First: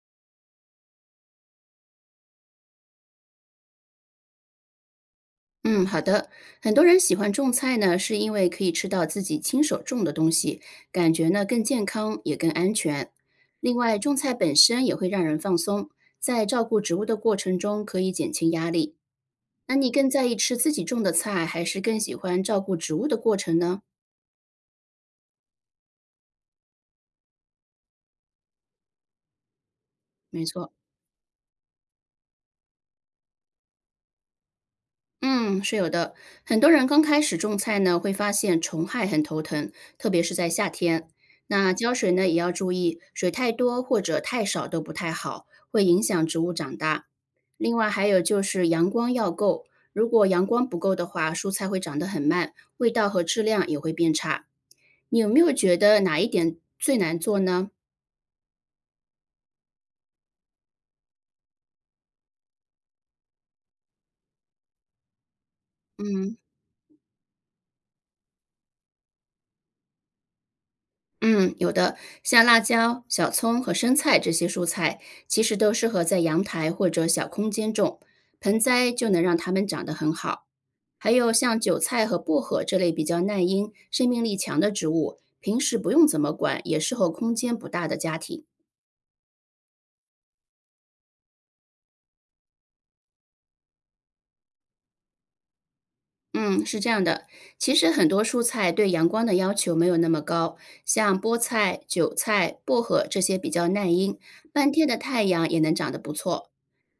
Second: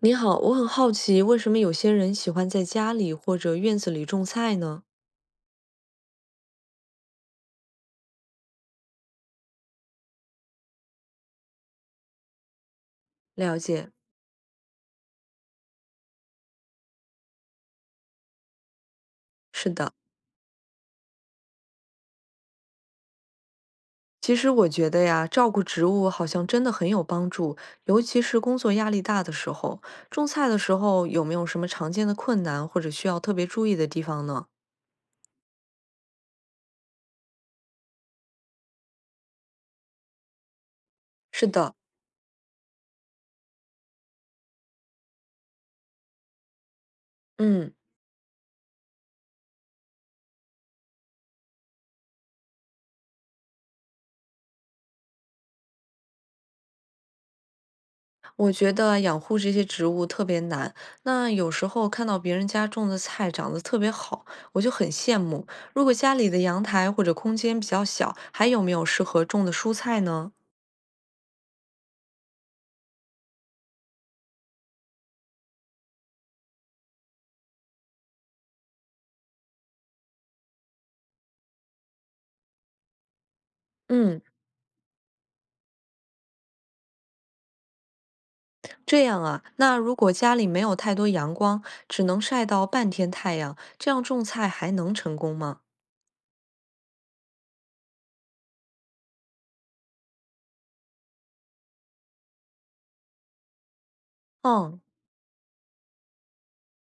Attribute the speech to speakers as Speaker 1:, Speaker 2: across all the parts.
Speaker 1: 你好，我很好奇，为什么有些人喜欢在家里或者院子里种菜呢？
Speaker 2: 嗯，好的。很多人喜欢种菜呢，是因为可以吃到自己亲手种的东西，感觉呢更健康也更安全。
Speaker 1: 了
Speaker 2: 另
Speaker 1: 解，
Speaker 2: 外，种菜本身也会让人放松，在照顾植物的过程中可以减轻压力。
Speaker 1: 是
Speaker 2: 那你
Speaker 1: 的。
Speaker 2: 更在意吃自己种的菜，还是更喜欢照顾植物的过程呢？
Speaker 1: 其实我觉得呀，照顾植物好像真的很有帮助，尤其是工作压力大的时候。种
Speaker 2: 没
Speaker 1: 菜的
Speaker 2: 错。
Speaker 1: 时候有没有什么常见的困难或者需要特别注意的地方呢？
Speaker 2: 嗯，是有的。很多人刚开始种菜呢，会发现虫害很头疼，特别是在夏天。
Speaker 1: 是
Speaker 2: 那
Speaker 1: 的，
Speaker 2: 浇水呢，也要注意，水太多或者太少都不太好，会影响植物长大。
Speaker 1: 嗯。
Speaker 2: 另外还有就是阳光要够，如果阳光不够的话，蔬菜会长得很慢，味道和质量也会变差。你有没有觉得哪一点最难做呢？
Speaker 1: 我觉得养护这些植物特别难。那有时候看到别人家种的菜长得特别好，我就很羡慕。如果家里
Speaker 2: 嗯，
Speaker 1: 的阳台或者空间比较小，还有没有适合种的蔬菜呢？
Speaker 2: 嗯，有的，像辣椒、小葱和生菜这些蔬菜，其实都适合在阳台或者小空间种，盆栽就能让它们长得很好。还有像韭菜和薄荷这类比较耐阴、生
Speaker 1: 嗯，
Speaker 2: 命力强的植物，平时不用怎么管，也适合空间不大的家庭。
Speaker 1: 这样啊。那如果家里没有太多阳光，只能晒到半天太阳，这样种菜还能成功吗？
Speaker 2: 嗯，是这样的，其实很多蔬菜对阳光的要求没有那么高，像菠菜、韭菜、薄荷这些比较耐阴，半
Speaker 1: 嗯，
Speaker 2: 天的太阳也能长得不错。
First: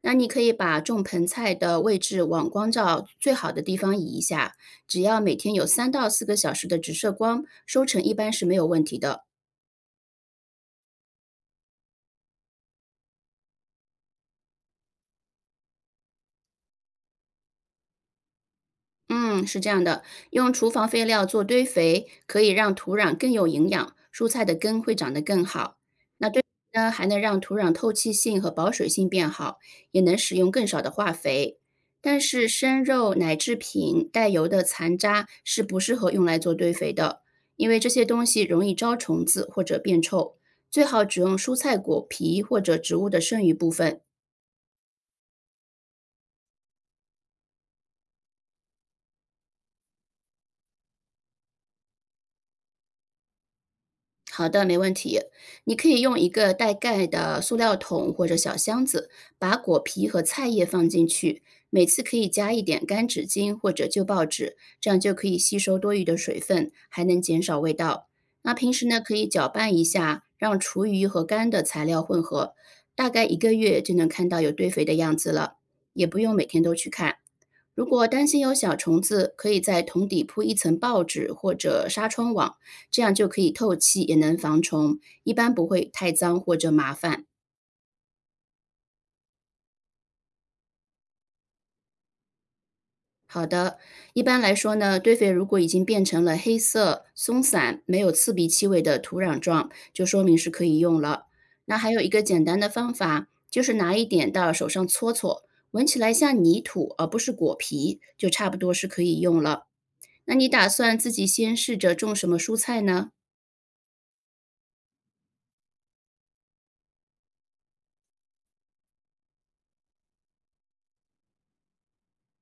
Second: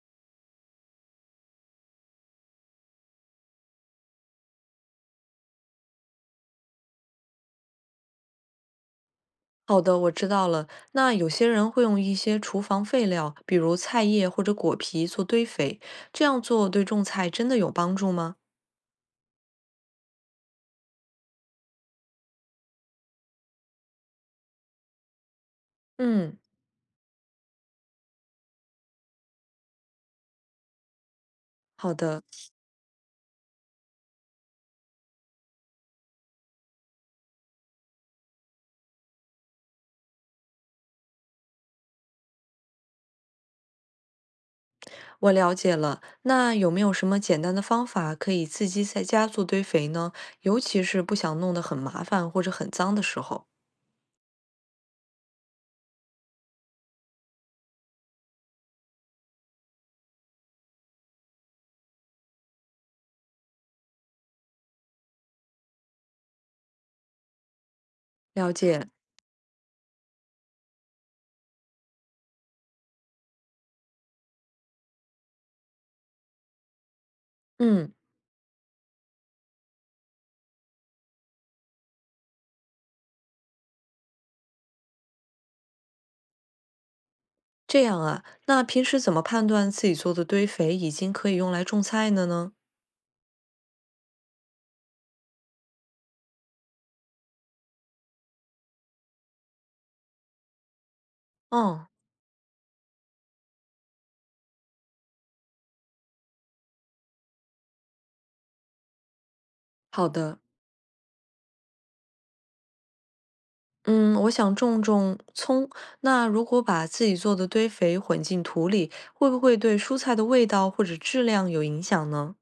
Speaker 2: 那你可以把种盆菜的位置往光照最好的地方移一下，只要每天有3到4个小时的直射光，收成一般是没有问题的。
Speaker 1: 好的，我知道了。那有些人会用一些厨房废料，比如菜叶或者果皮做堆肥，这样做对种菜真的有帮助吗？
Speaker 2: 嗯，是这样的，用厨房废料做堆肥，可以让土壤更有营养，蔬菜的根会长得更好。
Speaker 1: 嗯。
Speaker 2: 那还能让土壤透气性和保水性变好，也能使用更少的化肥。
Speaker 1: 好
Speaker 2: 但
Speaker 1: 的，
Speaker 2: 是生肉、奶制品、带油的残渣是不适合用来做堆肥的，因为这些东西容易招虫子或者变臭。最好只用蔬菜果皮或者植物的剩余部分，
Speaker 1: 我了解了。那有没有什么简单的方法可以自己在家做堆肥呢？尤其是不想弄得很麻烦或者很脏的时候。
Speaker 2: 好的，没问题。你可以用一个带盖的塑料桶或者小箱子，把果皮和菜叶放进去，每次可以加一点干纸巾或者旧报纸，这样就可以吸收多余的水分，还能减少味道。
Speaker 1: 了
Speaker 2: 那平时
Speaker 1: 解，
Speaker 2: 呢，可以搅拌一下，让厨余和干的材料混合，大概1个月就能看到有堆肥的样子了，也不用每天都去看。如
Speaker 1: 嗯，
Speaker 2: 果担心有小虫子，可以在桶底铺1层报纸或者纱窗网，这样就可以透气，也能防虫，一般不会太脏或者麻烦。
Speaker 1: 这样啊。那平时怎么判断自己做的堆肥已经可以用来种菜了呢？
Speaker 2: 好的，一般来说呢，堆肥如果已经变成了黑色、松散、没有刺鼻气味的土壤状，就说明是可以用了。那
Speaker 1: 哦，
Speaker 2: 还有一个简单的方法，就是拿一点到手上搓搓，闻起来像泥土而不是果皮，就差不多是可以用了。
Speaker 1: 好
Speaker 2: 那
Speaker 1: 的。
Speaker 2: 你打算自己先试着种什么蔬菜呢？
Speaker 1: 嗯，我想种种葱。那如果把自己做的堆肥混进土里，会不会对蔬菜的味道或者质量有影响呢？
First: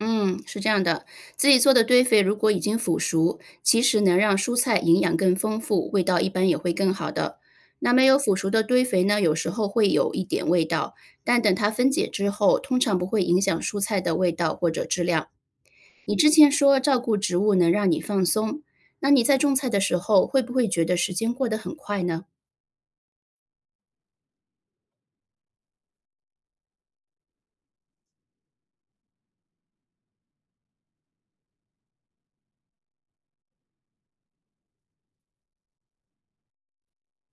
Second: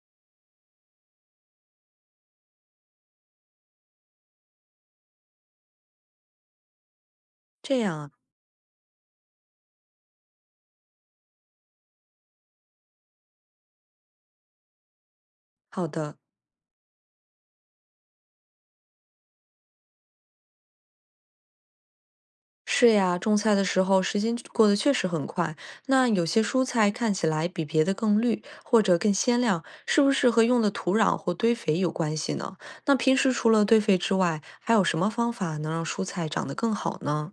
Speaker 2: 嗯，是这样的，自己做的堆肥如果已经腐熟，其实能让蔬菜营养更丰富，味道一般也会更好的。
Speaker 1: 这
Speaker 2: 那
Speaker 1: 样
Speaker 2: 没
Speaker 1: 啊，
Speaker 2: 有腐熟的堆肥呢，有时候会有一点味道，但等它分解之后，通常不会影响蔬菜的味道或者质量。
Speaker 1: 好
Speaker 2: 你
Speaker 1: 的。
Speaker 2: 之前说照顾植物能让你放松，那你在种菜的时候，会不会觉得时间过得很快呢？
Speaker 1: 是呀，种菜的时候时间过得确实很快。那有些蔬菜看起来比别的更绿或者更鲜亮，是不是和用的土壤或堆肥有关系呢？那平时除了堆肥之外，还有什么方法能让蔬菜长得更好呢？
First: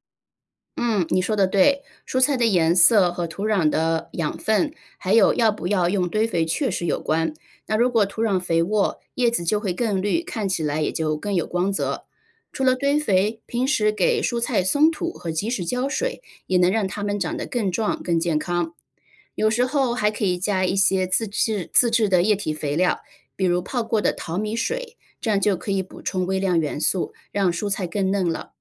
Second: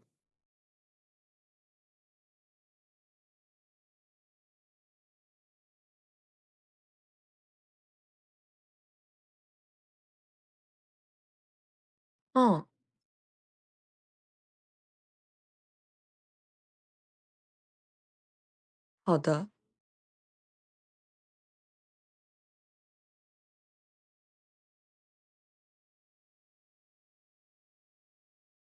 Speaker 2: 嗯，你说的对，蔬菜的颜色和土壤的养分，还有要不要用堆肥确实有关。那如果土壤肥沃，叶子就会更绿，看起来也就更有光泽。除
Speaker 1: 嗯，
Speaker 2: 了堆肥，平时给蔬菜松土和及时浇水，也能让它们长得更壮、更健康。
Speaker 1: 好的。
Speaker 2: 有时候还可以加一些自制的液体肥料，比如泡过的淘米水，这样就可以补充微量元素，让蔬菜更嫩了。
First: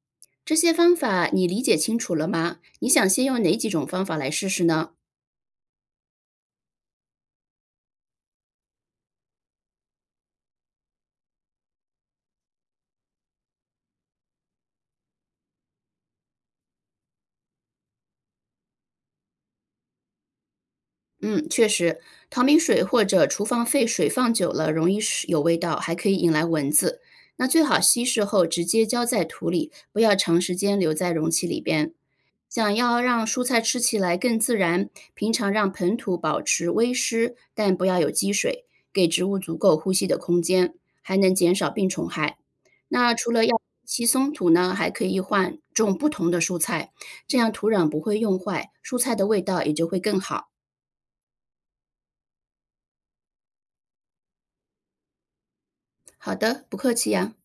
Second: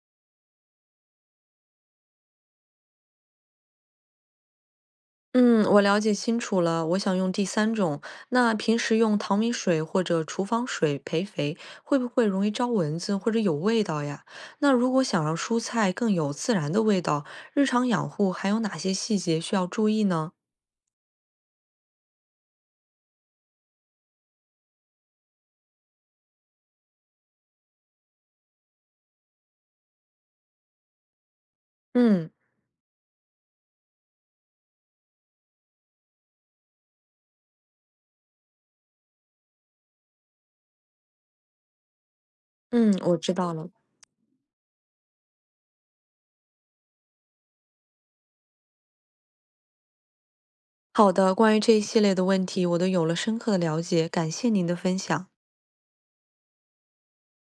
Speaker 2: 这些方法你理解清楚了吗？你想先用哪几种方法来试试呢？
Speaker 1: 嗯，我了解清楚了，我想用第三种。那平时用淘米水或者厨房水培肥，会不会容易招蚊子或者有味道呀？那如果想让蔬菜更有自然的味道，日常养护还有哪些细节需要注意呢？
Speaker 2: 嗯，确实，淘米水或者厨房沸水放久了容易是有味道，还可以引来蚊子。那最好稀释后直接浇在土里，不要长时间留在容器里边。
Speaker 1: 嗯
Speaker 2: 想要让蔬菜吃起来更自然，平常让盆土保持微湿，但不要有积水，给植物足够呼吸的空间，还能减少病虫害。
Speaker 1: 嗯，
Speaker 2: 那
Speaker 1: 我
Speaker 2: 除
Speaker 1: 知
Speaker 2: 了
Speaker 1: 道
Speaker 2: 要
Speaker 1: 了。
Speaker 2: 稀松土呢，还可以换种不同的蔬菜，这样土壤不会用坏，蔬菜的味道也就会更好。
Speaker 1: 好的，关于这一系列的问题，我都有了深刻的了解，感谢您的分享。
Speaker 2: 好的，不客气呀、